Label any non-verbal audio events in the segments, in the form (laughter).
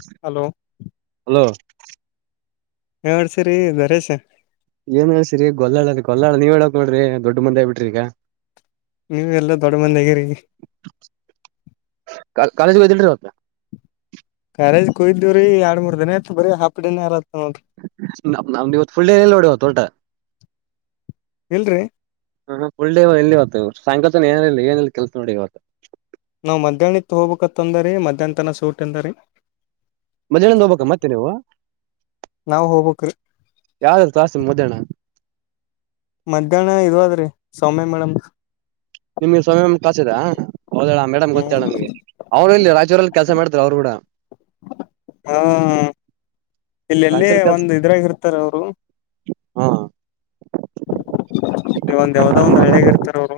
(unintelligible) Hello hello. ಎಂ ನಡ್ಸೀರಿ ದರೇಶ. ಏನ್ ಹೇಸಿರಿ ಗೊಲ್ಲಾಳ ಗಲ್ಲಾಳ ನೀವ ಹೇಳಕ ಹೋಗಬೇಡ್ರಿ ದೊಡ್ಡ ಮದ್ದಿ ಆಗಿ ಬಿಟ್ರಿ ಈಗ. ನೀವ ಎಲ್ಲ ದೊಡ್ಡ ಮಂದಿ ಆಗಿರಿ. ಕಾ ಕಾಲೇಜಗ ಹೋಗಿದ್ರಿಲ್ಲಿ ಇವತ್ತು. ಕಾಲೆಜ್ ಕೊಯ್ದವ್ರೀ ಆಡ್ ಮೂರ್ ದಿನ ಆಯಿತ ಬರೆ ಹಾಫ ಡೇ ಆಗಲಾಕ--. ನಂ ನಮ್ದ ಇವತ್ತು ಫುಲ್ ಡೆ ಇಲ್ಲ ನೋಡ ಇವತ್ತ ಒಟ್. ಇಲ್ರರಿ ಫುಲ್ ಡೇ ಇಲ್ಲ ಇವತ್ತ ಸಾಯ--. ಏನಿಲ್ಲ ಏನಲ್ಲಿ ಕೆಲಸ ನೋಡಿ ಇವತ್ತು. ನಾವ್ ಮಧ್ಯಾಹ್ನ ಇತ್ ಹೋಗ್ಬೇಕತ್ ಅಂದರಿ ಮಧ್ಯಾಹ್ನ ತನ ಸೂಟಿ ಅಂದಾರಿ. ಮಧದ್ಯಾಹ್ನದಿಂದ ಹೋಗ್ಬಬೇಕ ಮತ್ತೆ ನೀವು ನಾವ್ ಹೋಗ್ಬೇಕ್ರಿ ಯಾವಾದ ಕ್ಲಾಸ ಮಧ್ಯಾಹ್ನ. ಮಧ್ಯಾಹ್ನ ಇದು ಅದ್ರಿ ಸೌಮ್ಯ ಮೇಡಮ್. ನಿಮ್ಗೆ ಸ್ವಯಂ ಕ್ಲಾಸ್ ಆದ ಹೌದ ಆ ಮೇಡಮ್ ಗೊತ್ತು ಹ್ಮ್ ಹೇಳು ನನಗೆ. ರಾಯಚೂರಲ್ ಕೆಲಸ ಮಾಡ್ತಿದ್ದೆ ಅವರು ಗೂಡ. ಹಾ ಇಲ್ಲೆಲ್ಲೇ ರಾಯಚೂರ್ ಕೆಲ್ಸ ಒಂದ ಇದ್ರಾಗಿರ್ತಾರ ಅವರು. ಹಾ. ನೀ ಒಂದ ಯಾವ್ದೋ ಒಂದ್ ಹಳ್ಳಿಯಾಗ ಇರ್ತಾರ ಅವರು.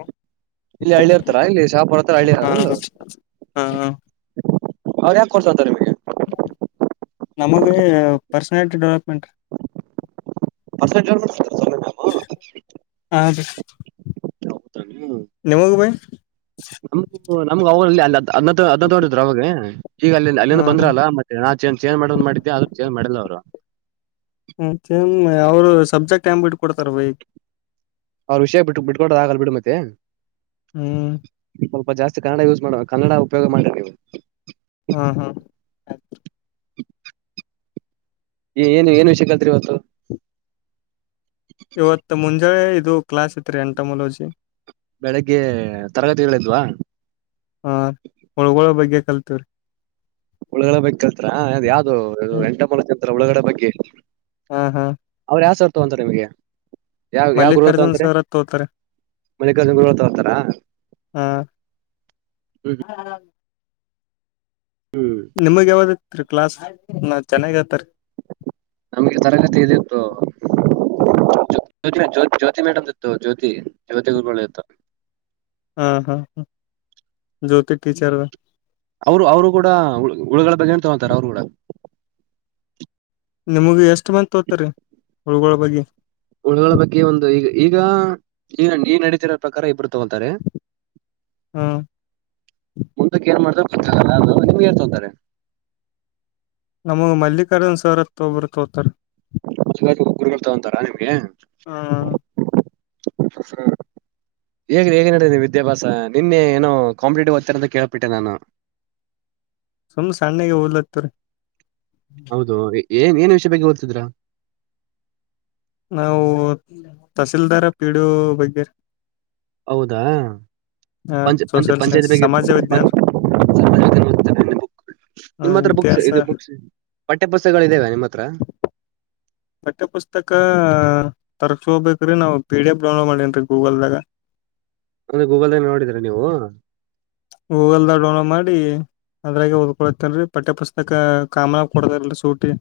ಇಲ್ಲಿ ಹಳ್ಳಿರ್ತಾರ ಇಲ್ಲಿ ಶಾಪುರ ಹತ್ರ ಹಳ್ಳಿ ಹಾ ಅವರದು. ಹಾ ಹಾ ಅವರು ಯಾಕೆ ಕೊಡುಸ್ತಾರೆ ನಿಮಗೆ. ನಮಗೆ ಪರ್ಸನಾಲಿಟಿ ಡೆವಲಪ್ಮೆಂಟ್. ಹಾ (unintelligible) ನಿಮಗ ಭೈ ಹ್ಮ್ (unintelligible) ಈಗ ಅಲ್ಲಿಂದ ಹಾ ಅಲ್ಲಿಂದ ಬಂದ್ರ ಹಾ ಅಲ್ಲ ಮತ್ತೆ ನಾ ಚೇಂಜ್ ಚೇಂಜ್ ಮಾಡರ ಮಾಡಿದ್ದೆ ಅದಕ್ಕೆ ಚೇಂಜ್ ಮಾಡಿಲ್ಲ ಅವರು ಮತ್ತೆ ಚೇಂಜ್ ಅವರು ಸಬ್ಜೆಕ್ಟ್ ಹೆಂಗ್ ಬಿಟ್ ಕೊಡ್ತಾರ ಬೈ ಅವರು ವಿಷಯ ಬಿಟ್ಟ ಬಿಡ್ಕೋದ ಬಿಡ ಮತ್ತೆ ಹ್ಮ್ ಸ್ವಲ್ಪ ಜಾಸ್ತಿ ಕನ್ನಡ ಯೂಸ್ ಮಾಡುವ ಕನ್ನಡ ಉಪಯೋಗ ಮಾಡ್ರಿ ನೀವು ಹಾ ಹಾ (unintelligible) ಏ ಏನು ಏನ್ ವಿಷಯ ಕಲ್ತ್ರಿ ಇವತ್ತು ಇವತ್ ಮುಂಜಾಲೆ ಇದು ಕ್ಲಾಸ್ ಇತ್ರಿ ಎಂಟಮೊಲಜಿ ಬೆಳಿಗ್ಗೆ ತರಗತಿಗಳಿದ್ವ? ಕಲ್ತಿವ್ರೀ ಹುಳುಗಳು ಬಗ್ಗೆ ಕಲ್ತ್ರ ಅದ್ ಯಾವ್ದು ಎನ್ತಮೋಲೋಜಿ ಅಂತ ಹುಳುಗಳು ಬಗ್ಗೆ ಹಾ ಹಾ ಅವ್ರ ಯಾವ್ ಸರ್ ತಗೊಂತರ ನಿಮಗೆ ಯಾವ ಯಾವ ಗುರುಗಳು ಮಲ್ಲಿಕಾರ್ಜುನ್ ತೊಂತಾರೆ ಸರ್ ತೋತಾರೆ ಮಲ್ಲಿಕಾರ್ಜುನ್ ಗರುಗಳು ತೋಂತರಾ ಹಾ ಹ್ಮ್ ಹ್ಮ್ ತ್ರಿ ಕ್ಲಾಸ್ ಚೆನ್ನಾಗಿ ಹೇಳ್ತಾರೆ ನಮ್ಗೆ ತರಗತಿ ಇದು ಇತ್ತು ಜ್ಯೋತಿ ಮೇಡಂ ಇತ್ತು ಜ್ಯೋತಿ ಜ್ಯೋತಿ ಗುರುಗಳುದು ಇತ್ತು ಹಾ ಹಾ ಹಾ ಜ್ಯೋತಿ ಟೀಚರ್ದ ಅವರು ಅವರು ಗೂಡ ಉಳುಗುಳ ಬಗ್ಗೆನೆ ತಗೊಂತಾರೆ ಅವ್ರು ಗೂಡ ನಿಮಗ ಎಷ್ಟ್ ಮಂದಿ ತೋತರಿ ಹುಳ್ಗಳ ಬಗ್ಗೆ ಹುಳುಗಳ ಬಗ್ಗೆ ಒಂದು ಈಗ ಈಗ ಈಗ ನಡೀತಿರೋ ಪ್ರಕಾರ ಇಬ್ಬರು ತಗೋತಾರೆ ಹಾ ಮುಂದಕ್ಕೆ ಏನ್ ಮಾಡ ನಿಮಗೆ ಏನ್ ತಗೋತಾರೆ ನಮಗ ಮಲ್ಲಿಕಾರ್ಜುನ್ ಸರ್ ಅಂತ ಒಬ್ರು ತೋತಾರ ಗುರುಗಳು ತಗೊಂತಾರಾ ನಿಮ್ಗೆ ಹಾ ಹ ಹೇಗ ಹೇಗ ನಡಿತಾ ಇದೆ ವಿದ್ಯಾಭ್ಯಾಸ ನಿನ್ನೆ ಏನೋ ಕಾಂಪಿಟೇಟಿವ್ ಓದ್ತಾ ಇದೀರಾ ಅಂತ ಕೇಳಪಟ್ಟೆ ನಾನು ಸುಮ್ ಸಣ್ಣಾಗಿ ಓದ್ಲತಿವಿರಿ ಹೌದು ಏನ್ ಏನ್ ವಿಷಯ ಬಗ್ಗೆ ಓದ್ತಿದ್ರ ನಾವು ತಹಸೀಲ್ದಾರ ಪಿ ಡಿ ಓ ಬಗ್ಗೆ ಹೌದಾ ಪಂಚ್ ಪಂಚ್ ಸೋಷಿಯಲ್ ಪಂಚಾಯತಿ ಸೈನ್ಸ್ ಬಗ್ಗೆ ಸಮಾಜ ವಿಜ್ಞಾನ ಪಂಚಾಯಿತಿ ಬಗ್ಗೆ ಓದ್ತಿರೇನ್ ನೀವು ನಿಮ್ಮ ಹತ್ರ ಬುಕ್ಸ್ ಇತಿಹಾಸ ಇದು ಬುಕ್ಸ್ ಪಠ್ಯ ಪುಸ್ತಕಗಳು ಇದವ ನಿಮ್ಮ ಹತ್ರ ಪಠ್ಯ ಪುಸ್ತಕ ತರಿಸಿಗೋಬೇಕು ರೀ ನಾವು ಪಿ ಡಿ ಎಫ್ ಡೌನ್ಲೋಡ್ ಮಾಡೇನ್ ರೀ ಗೂಗಲ್ದಾಗ ಅಂದ್ರೆ ಗೂಗಲ್ ನೋಡಿದ್ರ ನೀವು ಗೂಗಲ್ದಾಗ ಡೌನ್ಲೋಡ್ ಮಾಡಿ ಅದ್ರಾಗೆ ಓದ್ಕೊಳತನ ರೀ ಪಠ್ಯ ಪುಸ್ತಕ ಕಾಮನ್ ಆಗಿ ಕೊಡದಿಲ್ಲಿ ರಿ ಸೂಟಿ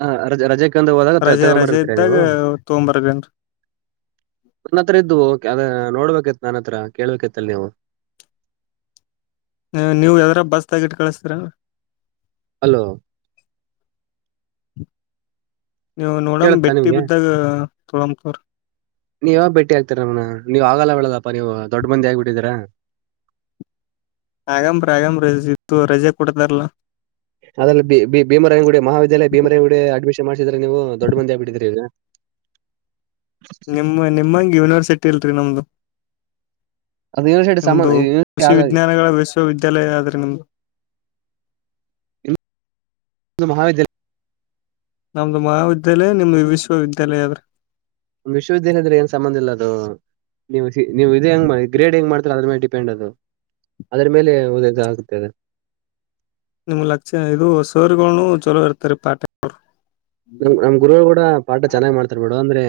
ಹ ರಜ ರಜೆಕಂದು ಹೋದಾಗ ರಜೆ ರಜೆ ತಗೊಂಬರ್ಬತೀರ ಇದ್ದಾಗ ನೀವು ತೊಗೊಂಬರದೇನ್ರಿ ನನ್ನ ಹತ್ರ ಇದು ಅದ ನೋಡ್ಬೇಕಿತ್ತು ನನ್ ಹತ್ರ ಕೇಳ್ ಬೇಕೇತ್ತಲ್ಲ ನೀವು ಹ ನೀವು ಯಾವದರ ಬಸ್ ತಗಿಟ್ಟ ಕಳಸ್ತೀರ ಹಲೋ ನೀವು ನೋಡಮ್ಮ್ ಬಿಟ್ಟಿ ಬಿದ್ದಾಗ ತೊಗೊಳಂ ತೊಗೋರಿ ನೀವು ಯಾವಾಗ ಭೇಟಿ ಆಗ್ತರ ನನ್ ನೀವ್ ಆಗಲ್ಲ ಹೇಳದಪ್ಪಾ ನೀವು ದೊಡ್ಡ ಮಂದಿ ಆಗ್ಬಿಟ್ಟಿದಿರ ಅಗಂಬ್ರ ಆಗಂಬ್ರ ಇತ್ತು ರಜೆ ಕೊಡತಾರಲ್ಲಾ ಅದ್ರಲ್ಲಿ ಬಿ ಬಿ ಭೀಮರಾಯಾಗುಡಿ ಮಹಾವಿದ್ಯಾಲಯ ಭೀಮರಾಯಗುಡಿ ಅಡ್ಮಿಷನ್ ಮಾಡಸಿದ್ರೆ ನೀವು ದೊಡ್ಡ ಮಂದಿ ಆಗ್ಬಿಟ್ಟಿದೀರಾ ಈಗ ನಿಮ್ಮ ನಿಮ್ಮಂಗೆ ಯೂನಿವರ್ಸಿಟಿ ಇಲ್ರಿ ನಮ್ದು ಅದು ಯೂನಿವರ್ಸಿಟಿ ಸಾಮಾನ್ ನಮ್ದ ಯೂನಿವರ್ಸಿಟಿ ಕೃಷಿ ಆಗ ವಿಜ್ಞಾನಗಳ ವಿಶ್ವವಿದ್ಯಾಲಯ ಆದ್ರೆ ನಿಮ್ದು ನಿಮ್ದು ಮಹಾವಿದ್ಯಾಲಯ ನಮ್ದು ಮಹಾವಿದ್ಯಾಲಯ ನಿಮ್ದು ವಿಶ್ವವಿದ್ಯಾಲಯ ಆದ್ರೆ ವಿಶ್ವವಿದ್ಯಾಲಯದಲ್ಲಿ ಏನ್ ಸಂಬಂಧ ಇಲ್ಲ ಅದು ನೀವು ನೀವು ಇದೆ ಹೆಂಗ ಮಾಡಿ ಗ್ರೇಡ್ ಹೆಂಗ್ ಮಾಡ್ ಅದ್ರ ಮೇಲೆ ಡಿಪೆಂಡ್ ಅದು ಅದ್ರ ಮೇಲೆ ಅದ ಆಗುತ್ತೆ ಅದು ನಿಮ್ಮ ಲಚಾರ್ ಇದು ಸರ್ ಗಳು ಚಲೋ ಇರ್ತಾರೀ ಪಾಟೆ ಅವರು ನಮ್ ನಮ್ ಗುರುಗಳು ಕೂಡ ಪಾಠ ಚೆನ್ನಾಗ್ ಮಾಡ್ತಾರ್ ಬಿಡು ಅಂದ್ರೆ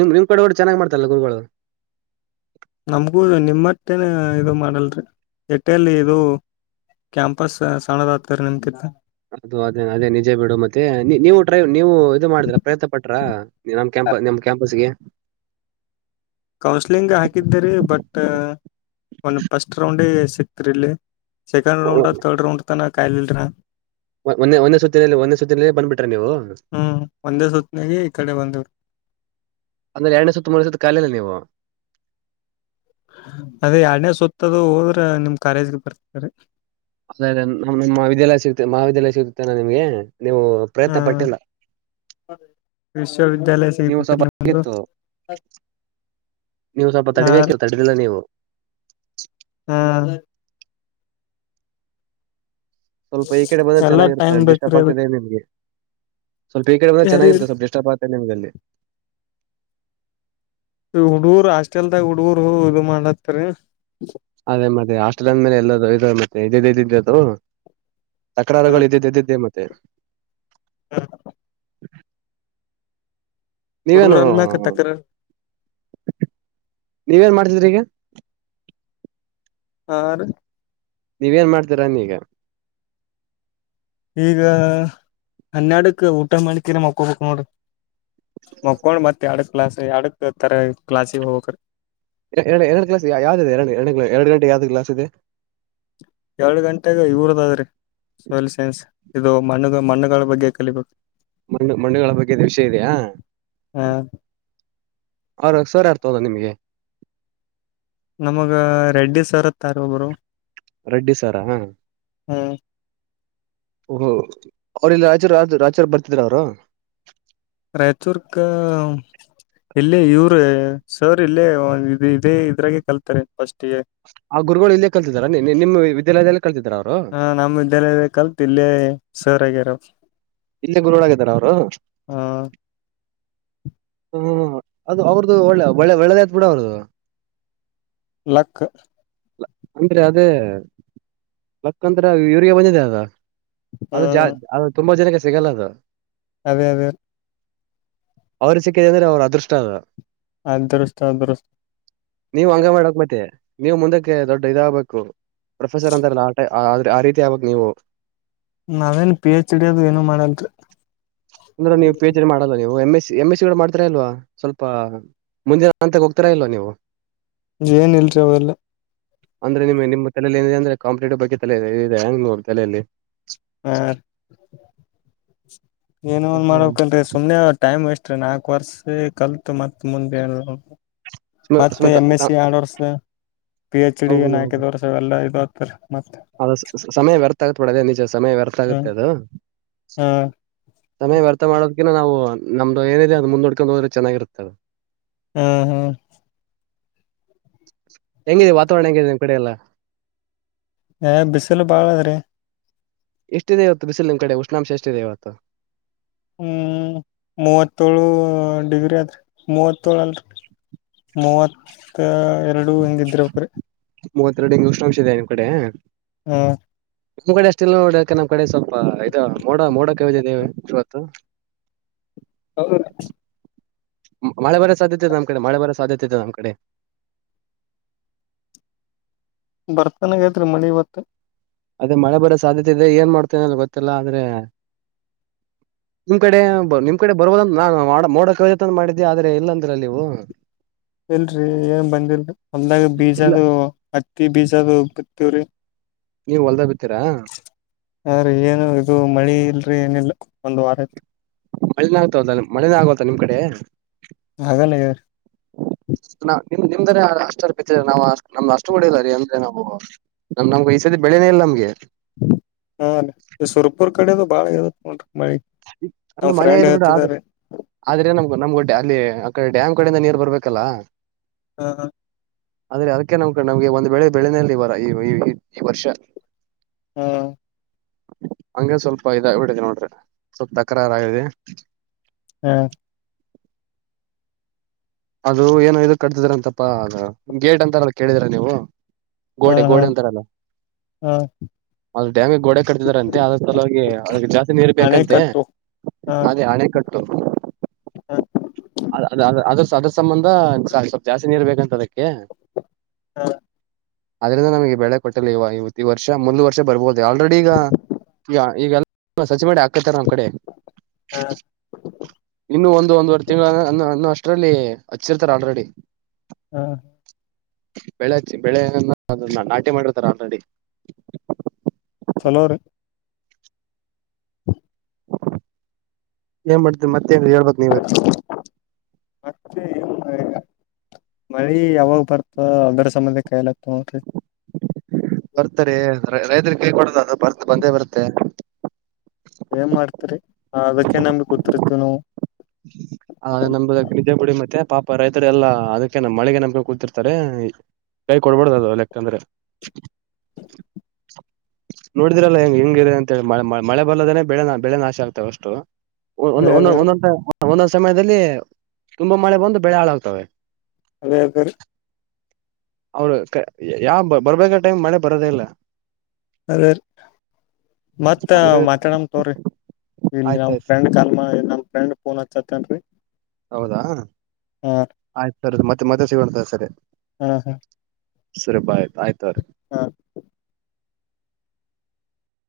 ನಿಮ್ ನಿಮ್ ಕಡೆಯವ್ರು ಚೆನ್ನಾಗ್ ಮಾಡ್ತಾರಲ್ಲ ಗುರುಗಳು ನಮ್ಗೂ ನಿಮ್ಮಟ್ಟೇನ ಇದು ಮಾಡಲ್ರಿ ಎಟ್ಟೇಲ್ಲಿ ಇದು ಕ್ಯಾಂಪಸ್ ಸಣ್ಣ ದಾಗತಾರ ನಿಮ ಕಿತ್ತ ಅದು ಅದೇ ಅದೇ ನಿಜೇ ಬಿಡು ಮತ್ತೆ ನೀವು ಡ್ರೈವ್ ನೀವು ಇದು ಮಾಡಿದಿರ ಪ್ರಯತ್ನ ಪಟ್ರ ನಮ್ ಕ್ಯಾಂಪ ನಮ್ ಕ್ಯಾಂಪಸ್ಗೆ ಕೌನ್ಸ್ಲಿಂಗ್ ಹಾಕಿದ್ದೀರಿ ಬಟ್ ಸಿಕ್ಕ್ರಲೆ ಸೆಕಂಡ್ ರೌಂಡ ತರ್ಡ್ ರೌಂಡ್ ತಾನ ಕಾಯಲಿಲರಾ ಒನ್ನೆಂದೇ ಸುತ್ತಿನ ಒಂದೇ ಸುತ್ತಿನಲ್ಲೇ ಬಂಬಿಡ್ತ್ ಹ್ಮ್ ಒಂದೇ ಸತ್ನಾಗ ಈ ಕಡೆ ಬಂದೆವು ಅಂದ್ರೆ ಎರಡನೇ ಸುತ್ತ ಮೂರು ಸುತ್ತ ಕಯ್ಲಿಲ್ಲಾ ನೀವು ಅದೇ ಎರಡನೇ ಸುತ್ತದು ಹೋದ್ರ ನಿಮ್ ಕಾಲೇಜ್ಗೆ ಬರ್ತಾರೆ ಅದೇ ನಿಮ್ ವಿದ್ಯಾಲಯ ಸಿಗುತ್ತ ಮಹಾವಿದ್ಯಾಲಯ ಸಿಗುತ್ತೆನಾ ನಿಮ್ಗೆ ನೀವು ಪ್ರಯತ್ನ ಹ್ಮ್ ಪಟ್ಟಿಲ್ಲ. ವಿಶ್ವವಿದ್ಯಾಲಯ ನೀವು ಸಿಗತೈತ್ರಿ ಸ್ವಲ್ಪ ನಿಮ್ದು ನೀವು ಸ್ವಲ್ಪ ಹಾ ತಡಿಬೇಕಿತ್ತು ತಡೆದಿಲ್ಲ ನೀವು ಹಾ ಸ್ವಲ್ಪ ಈ ಕಡೆ ಬಂದ್ರೆ ಎಲ್ಲಾ ಟೈಮ್ ಚೆನ್ನಾಗಿರ್ತದೆಲ್ಲಿ ಡಿಸ್ಟರ್ಬ್ ಬೇಕ್ರಿ ಅದಕ್ ಆಗ್ತದೆ ನಿಮ್ಗೆ ಸ್ವಲ್ಪ ಈ ಕಡೆ ಬಂದ್ರೆ ಯಾರಿಗ್ ಚೆನ್ನಾಗಿರ್ತದೆ ಸ್ವಲ್ಪ ಡಿಸ್ಟರ್ಬ್ ಆಗ್ತದೆ ನಿಮ್ಗೆ ಅಲ್ಲಿ. ಹುಡುಗರು ಹಾಸ್ಟೆಲ್ದಾಗ ಹುಡುಗರು ಇದು ಮಾಡತ್ತರಿ. ಅದೇ ಮತ್ತೆ ಹಾಸ್ಟೆಲ್ ಅಂದ ಮೇಲೆ ಎಲ್ಲ ಇ ಮತ್ತೆ ಇದ ಇದ ಇದದು. ತಕ್ರುಗಳು ಇದ್ದ ಇದ್ದಿದ್ದೆ ಮತ್ತೆ. ತ್ತ (inaudible) ಹ್ಮ. ಹುಡುಗರ್ ನೀವೇನು ಅಂದ್ಮ್ಯಾಕ ಟಕರ್ ನೀವೇನ್ ಮಾಡ್ತ. (inaudible) ಆ (inaudible) ನೀವ ಏನ್ ಮಾಡ್ತೀರಾ ಅನ್ನಿ ಈಗ ಈಗ ಹನ್ನೆರಡಕ್ ಊಟ ಮಾಡಕಿರ ಮಕ್ಕೊಬೇಕ್ ನೋಡ್ರಿ ಮಕೊಂಡ್ ಮತ್ ಎರಡ ಕ್ಲಾಸ್ ಎರಡಕ್ ತರ ಕ್ಲಾಸಿಗೆ ಹೋಗ್ಬೇಕ್ರ. ಎರಡು ಎರಡು ಕ್ಲಸ್ ಯಾವ್ದದೆ ಎರಡು ಎರಡು ಎರಡು ಗಂಟ ಯಾವ್ದೂ ಇಲ್ಲ ಅನ್ಸುತ್ತೆ ಎರಡು ಗಂಟೆಗ ಇವರದದೇ ರೀ ಸೋಯಲ್ ಸೈನ್ಸ್ ಇದು ಮಣ ಮಣ್ಣುಗಳ ಬಗ್ಗೆ ಕಲಿಬೇಕು. ಮಣ್ಣು ಮಣ್ಣುಗಳ ಬಗ್ಗೆ ದ ವಿಷಯ ಇದೆಯಾ ಹ ಅವ್ರ ಹರ್ಷ ರು ಯಾವ್ದೂ ತಗೊದ ನಿಮ್ಗೆ. ನಮಗ ರೆಡ್ಡಿ ಸರ್ ಬರ್ತಾರೆ ಬ್ರೋ ರೆಡ್ಡಿ ಸಾರ ಹಾ. ಹ್ಮ. ಓ ಅವ್ರ ಇಲ್ಲಿ ರಾಜರು ರಾಜರು ಬರ್ತಿದ್ರ ಅವರು. ರಾಯಚೂರ್ ಕ ಇಲ್ಲೇ ಇವರು ಸರ್ ಇಲ್ಲೇ ಇದ ಇದೇ ಇದ್ರಾಗೆ ಕಲ್ತಾರೆ ಫಸ್ಟ್. ಆ ಗುರುಗಳು ಇಲ್ಲೇ ಕಲ್ತಿದಾರ ನಿಮ್ಮ ವಿದ್ಯಾಲಯದಲ್ಲಿ. ಹ ನಮ್ ವಿದ್ಯಾಲಯದಲ್ಲೇ ಕಲ್ತ್ ಇಲ್ಲೇ ಸರ್ ಆಗ್ಯರ. ಇಲ್ಲೇ ಗುರುಳಾಗಿದರ ಅವರು. ಹ ಹ ಅದು ಅವ್ರದ್ದು ಒಳ್ಳೆ ಒಳ್ಳೆ ಒಳ್ಳೆದ್ ಆತ್ ಬಿಡ ಅವ್ರದು. ಲಕ್ ಅಂದ್ರೆ ಅದೇ ಲಕ್ ಅಂದ್ರೆ ಯೂರಿಯಾ ಬಂದಿದೆ ಅದ. ಅದು ಜಾ ಹ್ಮ್ ಅದು ತುಂಬಾ ಜನಕ್ಕೆ ಇಷ್ಟ ಸಿಗಲ್ಲದ. ಅದೇ ಅದೇ. ಅವ್ರಿಗೆ ಸಿಕ್ಕಿತೇ ಅಂದ್ರೆ ಅವ್ರ ಅದೃಷ್ಟ ಅದ. ಅದೃಷ್ಟ ಅದೃಷ್ಟ ನೀವ್ ಹಂಗ ಮಾಡಕ್ ಮತ್ತೆ ನೀವು ಮುಂದಕ್ಕೆ ದೊಡ್ಡ ಇದಾಗಬೇಕು. ಪ್ರೊಫೆಸರ್ ಅಂತರಲ್ಲ ಆಟೈ ಆ ಆದ್ರೆ ಆ ರೀತಿ ಯಾವಾಗ ನೀವು. ನಾವೇನ್ ಪಿ ಎಚ್ ಡಿ ಅದು (inaudible) ಅಂದ್ರೆ ನೀವು ಪಿ ಎಚ್ ಡಿ ಮಾಡಲ್ಲ ನೀವು M S. M S C ಕೂಡ ಮಾಡ್ತಿರಾ ಇಲ್ವಾ ಸ್ವಲ್ಪ ಮುಂದಿನ ಹಂತಕ್ಕೆ ಹೋಗ್ತಾರಾ ಇಲ್ವಾ ನೀವು. ಏನ್ ಇಲ್ರಿ ಅವೆಲ್ಲ ಅಂದ್ರೆ ನಿಮ್ ನಿಮ್ಮ ಏನಿದೆ ಅಂದ್ರ ಕಂಪೆಟ್ಟಿವ್ ಬಗ್ಗೆ ತಲೆ ಇದೆ ಹೆಂಗ್ ತಲೆಯಲ್ಲಿ ಹ ಏನೋನ್ ಮಾಡ್ಬೇಕಣ್ರೀ ಸುಮನೆ ಟೈಮ್ ವೇಸ್ಟ್ ನಾಕು ವರ್ಷ ಕಲ್ತು ಮತ್ ಮುಂದೆ ಸುಮ ಸುಮ ಮತ್ತೆ ಎಮ್ ಎಸ್ ಸಿ ಎಡ್ವರ್ಷ್ನಾ ಪಿ ಹೆಚ್ ಕಿಡಿ ನಾಯ್ಕದವರ್ಸ ಎಲ್ಲ ಇದು ಆತ್ತ ಅದ ಸಮಯ ವ್ಯರ್ಥ ಆಗತ್ಬೂಡದೆ ನಿಜ, ಸಮಯ ವ್ಯರ್ಥ ಆಗುತ್ತೆ ಹ್ಮ್ ಅದು ಹ್ಮ್ ಸಮಯ ವ್ಯರ್ಥ ಮಾಡೋದ್ಕಿಂತ ನಾವು ನಮ್ದು ಏನಿಲ್ಲ ಅದು ಮುಂದೋಡ್ಕೊಂಡು ಹೋದ್ರೆ ಚೆನ್ನಾಗಿರುತ್ತೆ ಅದು ಹ್ಮ್ ಹ್ಮ್ ಹೆಂಗಿದೆ ವಾತಾವರಣ ಹೆಂಗಿದೆ ನಿಮ್ಮ ಕಡೆೆಯ ಎಲ್ಲ ಬಿಸಿಲು ಬಾಳ ಅದ್ರಿ ಎಷ್ಟಿದೆ ಇವತ್ತು ಬಿಸಿಲ್ ನಿಮ್ಮ್ ಕಡೆ ಉಷ್ಣಾಂಶ ಎಷ್ಟಿದೆ ಇವತ್ತು. ಹ್ಮ್ ಮೂವತ್ತೋೇಳು ಡಿಗ್ರಿ ಅದ್ರ ಮೂವತ್ತೇಳು ಅಲ್ ಚು ಚು ಮೂವತ್ತ ಎರಡು ಹೀಂಗಿದ್ರೆಕ್ರೀ ಮೂವತ್ತೆರಡು ಹಿ್ ಉಷ್ಣಾಂಶ ಇದೆ ನಿಮಮ್ಮ ಕಡೆ ಹ್ಮ್ ನಿಮ್ಮ್ ಕಡೆ ಅಷ್ಟ ಇಲ್ ನೋಡಕ ನಮ್ ಕಡೆ ಸ್ವಲ್ಪ ಇದು ಮೋಡ ಮೋಡಕಿದ್ದವೆ ಇವತ್ತು ಹೌ ಮಳೆ ಬರ ಸಾಧ್ಯತೆತೆ ನಮ್ಮ್ ಕಡೆ ಮಳೆ ಬರ ಸಾಧ್ಯತೆ ಇತೆದೆ ನಮ್ಮ್ ಕಡೆ ಬರ್ತನಾಗಐತ್ರಿ ಮಡಿಿ ಇವತ್ತು ಅದೇ ಮಳೆ ಬರೋ ಸಾಧ್ಯತೆ ಇದೆ ಏನ್ ಮಾಡ್ತೇನೆ ಅ ಗೊತ್ತಲ್ಲ ಆದ್ರೆ ನಿಮ್ ಕಡೆ ನಿಮ್ ಕಡೆ ಬರ್ಬದ ನಾು ಮೋಡಕ ಮಾಡಿದ್ದೆ ಆದ್ರೆ ಇಲ್ಲ ಅಂದ್ರ ನೀವು ಇಲ್ರರಿ ಏನ್ ಬಂದಿಲ್ರಿ ಹೊಂದಾಗ ಇಲ್ಲ ಬೀಜದ ಹತ್ತಿ ಬೀಜ ಅದು ತವರಿ ನೀವು್ ಹೊಲ್ದ ಬಿ ಹ್ರೀ ಏನು ಇದು ಮಳಿ ಇಲ್ರಿ ಏನಿಲ್ಲ, ಒಂದು ವಾರ ಮಳೆನಾಗಗ್ತದ ಮಳೆನ ಆಗ ನಿಮ್ ಕಡೆ ಹಾಗಲ್ಲ ಮ್ ನಿಮ್ದ ಅಷ್ಟ ಅರ್ಪ ನಾ್ ನಮ್ದ್ ಅಷ್ಟು ಹೊಡಿಲ್ಲ ರೀ ಅಂದ್ರೆ ನಾವು ನಮ್ ನಮ್ಗೆ ಈ ಸದ ಬೆಳೆನೇ ಇಲ್ಲ ನಮ್ಗೆ ಹಾ ಈ ಸುರ್ಪುರ್ ಕಡೆದು ಬಾಳ ಇತ್ ನೋಡ್ರಿ ಮಳಿ ನಮ್ ಅಲ್ಲ ಮಳೆ ಫ್ರೆಂಡ್ ಆಯ್ ಬಿಟ್ಟ ಆದ್ರ ಹೇಳ್ತಿದಾರ್ರಿ ಆದ್ರೆ ನಮಗು ನಮ್ ಗಡ್ ಅಲ್ಲಿ ಆಡೆ ಡ್ಯಾಮ್ ಕಡೆಯಿಂದ ನೀರ್ ಬರ್ಬೇಕಲ್ಲ. ಹಾ ಹಾ ಆದ್ರೆ ಅದಕ್ಕೆ ನಮ್ ಕ ನಮ್ಗೆ ಒಂದ್ ಬೇಳೆ ಬೆಳೆನೆಯಲ್ಲಿ ಬರ ಈ ಈ ಈ ವರ್ಷ ಹಾ ಹಂಗ ಸ್ವಲ್ಪ ಇದ ಬಿಡಿದೆ ನೋಡ್ರಿ ಸ್ವಲ್ಪ ತಕರಾರಗಿದೆ. ಹ್ಮ ಅದು ಏನೋ ಇದು ಕಟ್ತಿದ್ರ ಅಂತಪ್ಪಾ ಅ ಗೇಟ್ ಅಂತಾರ ಕೇಳಿದ್ರ ನೀವು ಹಾ ಗೋಡೆ ಹಾ ಗೋಡೆ ಅಂತಾರಲ್ಲ ಹಾ ಅ ಡ್ಯಾಮಗೆ ಗೋಡೆ ಕಟ್ತಿದಾರಂತೆ ಅದ್ರ ಸಲ ಹೋಗಿ ಅ ಜಾಸ್ತಿ ನೀರು ಬೇಕಂತೆ ಅಣೆಕಟ್ಟು ಹಾ ಅದೇ ಹಣೆ ಕಟ್ (unintelligible) ಹಾ ಅ ಅದ ಅದ ಸಂಬಂಧ ಸ್ವಲ್ಪ ಜಾಸ್ತಿ ನೀರ್ ಬೇಕಂತ ಅದಕ್ಕೆ ಹಾ ಅದ್ರಿಂದ ನಮಗೆ ಬೆಳೆ ಕೊಟ್ಟಲ್ಲ ಇವ ಇವತ್ತು ಈ ವರ್ಷ ಮುಂದಿನ ವರ್ಷ ರ್ಬಹುದು ಆಲ್ರೆಡಿ ಈಗ ಈಗೆಲ್ಲ ಸಸಿ ಮಾಡಿ ಹಾಕತಾರ ಕಡೆ ಹಾ ಇನ್ನು ಒಂದು ಒಂದುವರೆ ತಿಂಗಳ ಅನ್ನ ಅಷ್ಟ ಅಷ್ಟ್ರಲ್ಲಿ ಹಚ್ಚಿರ್ತಾರೆ ಆಲ್ರೆಡಿ ಹಾ ಬೆಳೆಚ್ಚಿ ಬೆಳೆನ್ನ ಅ ನಾಟಿ ಮಾಡಿರ್ತಾರೆ ಆಲ್ರೆಡಿ ಚಲೋರೀ ಏನ್ ಮಾಡ್ತ ಮತ್ತೆ ಹೇಳ್ಬೇಕ್ ನೀವೇ ಮತ್ತೆ ಮಳಿ ಯಾವಾಗ ಬರ್ತ ಅದರ ಸಮಬಂಧಕಾಯಲತ ನರಿ ಬರ್ತಾರೆ ರೈತರಿಗೆ ಕೈ ಕೊಡೋದ ಅದು ಬರ್ತ ಬಂದೇ ಬರುತ್ತೆ ಏನ್ ಮಾಡ್ತರಿ ಅದಕ್ಕೆೇ ನಮ್ಗ್ ಗೊತ್ತಿರ್ತವಿ ನಾವು ಹ ನಮ ನಿಜ ಗುಡಿ ಮತ್ತೆ ಪಾಪ ರೈತರು ಎಲ್ಲಾ ಅದಕ್ಕೆನಮಳೆಗೆ ನಂಬಿಕೊಂಡು ಕೂತಿರ್ತಾರೆ ಕೈ ಕೊಡ್ಬಾರಡ್ದ ಅದು ಲೆಕ್ಕಂದ್ರೆ ನೋಡಿದ್ರಲ್ಲ ಹೆಂಗ್ ಹೆಂಗಿದೆ ಅಂತೇಳಿ ಮಳೆ ಬರ್ದೇನೆ ಬೆಳೆ ಬೆಳೆ ನಾಶ ಆಗ್ತವೆ ಅಷ್ಟು ಒ ಒಂದು ಅದೇ ಒಂದು ಅದೇ ರೀ ಒಂದೊಂಟ ಒಂದೊಂದು ಸತಿ ಸಮಯದಲ್ಲಿ ತುಂಬಾ ಮಳೆ ಬಂದು ಬೆಳೆ ಹಾಳಾಗ್ತವೆ ಅದೇ ಬೇರೇ ಅವ್ರ ಯಾವ ಬರ್ಬೇಕ ಟೈಮ್ ಮಳೆ ಬರೋದೇ ಇಲ್ಲ ಅದೀ ಮತ್ತ ಹಂಗ ಮಾತಾಡಮ ತಗೋರಿ ಇಲ್ಲಿ ನಮ್ಮ್ ಆಯ್ತಾಯ್ತು ಫ್ರೆಂಡ್ ಕಲ್ಮ ನ ಫ್ರೆಂಡ್ ಫೋನ್ ಹಚ್ಚತೇನ್ರಿ ಹೌದಾ ಆಯ್ತು ಸರ್ದು ಮತ್ತೆ ಸಿಗೋಣ ಸರಿ ಹಾ ಹಾ ಸರಿ ಬೈ ಆಯ್ತು ತಗೋರಿ ಹಾ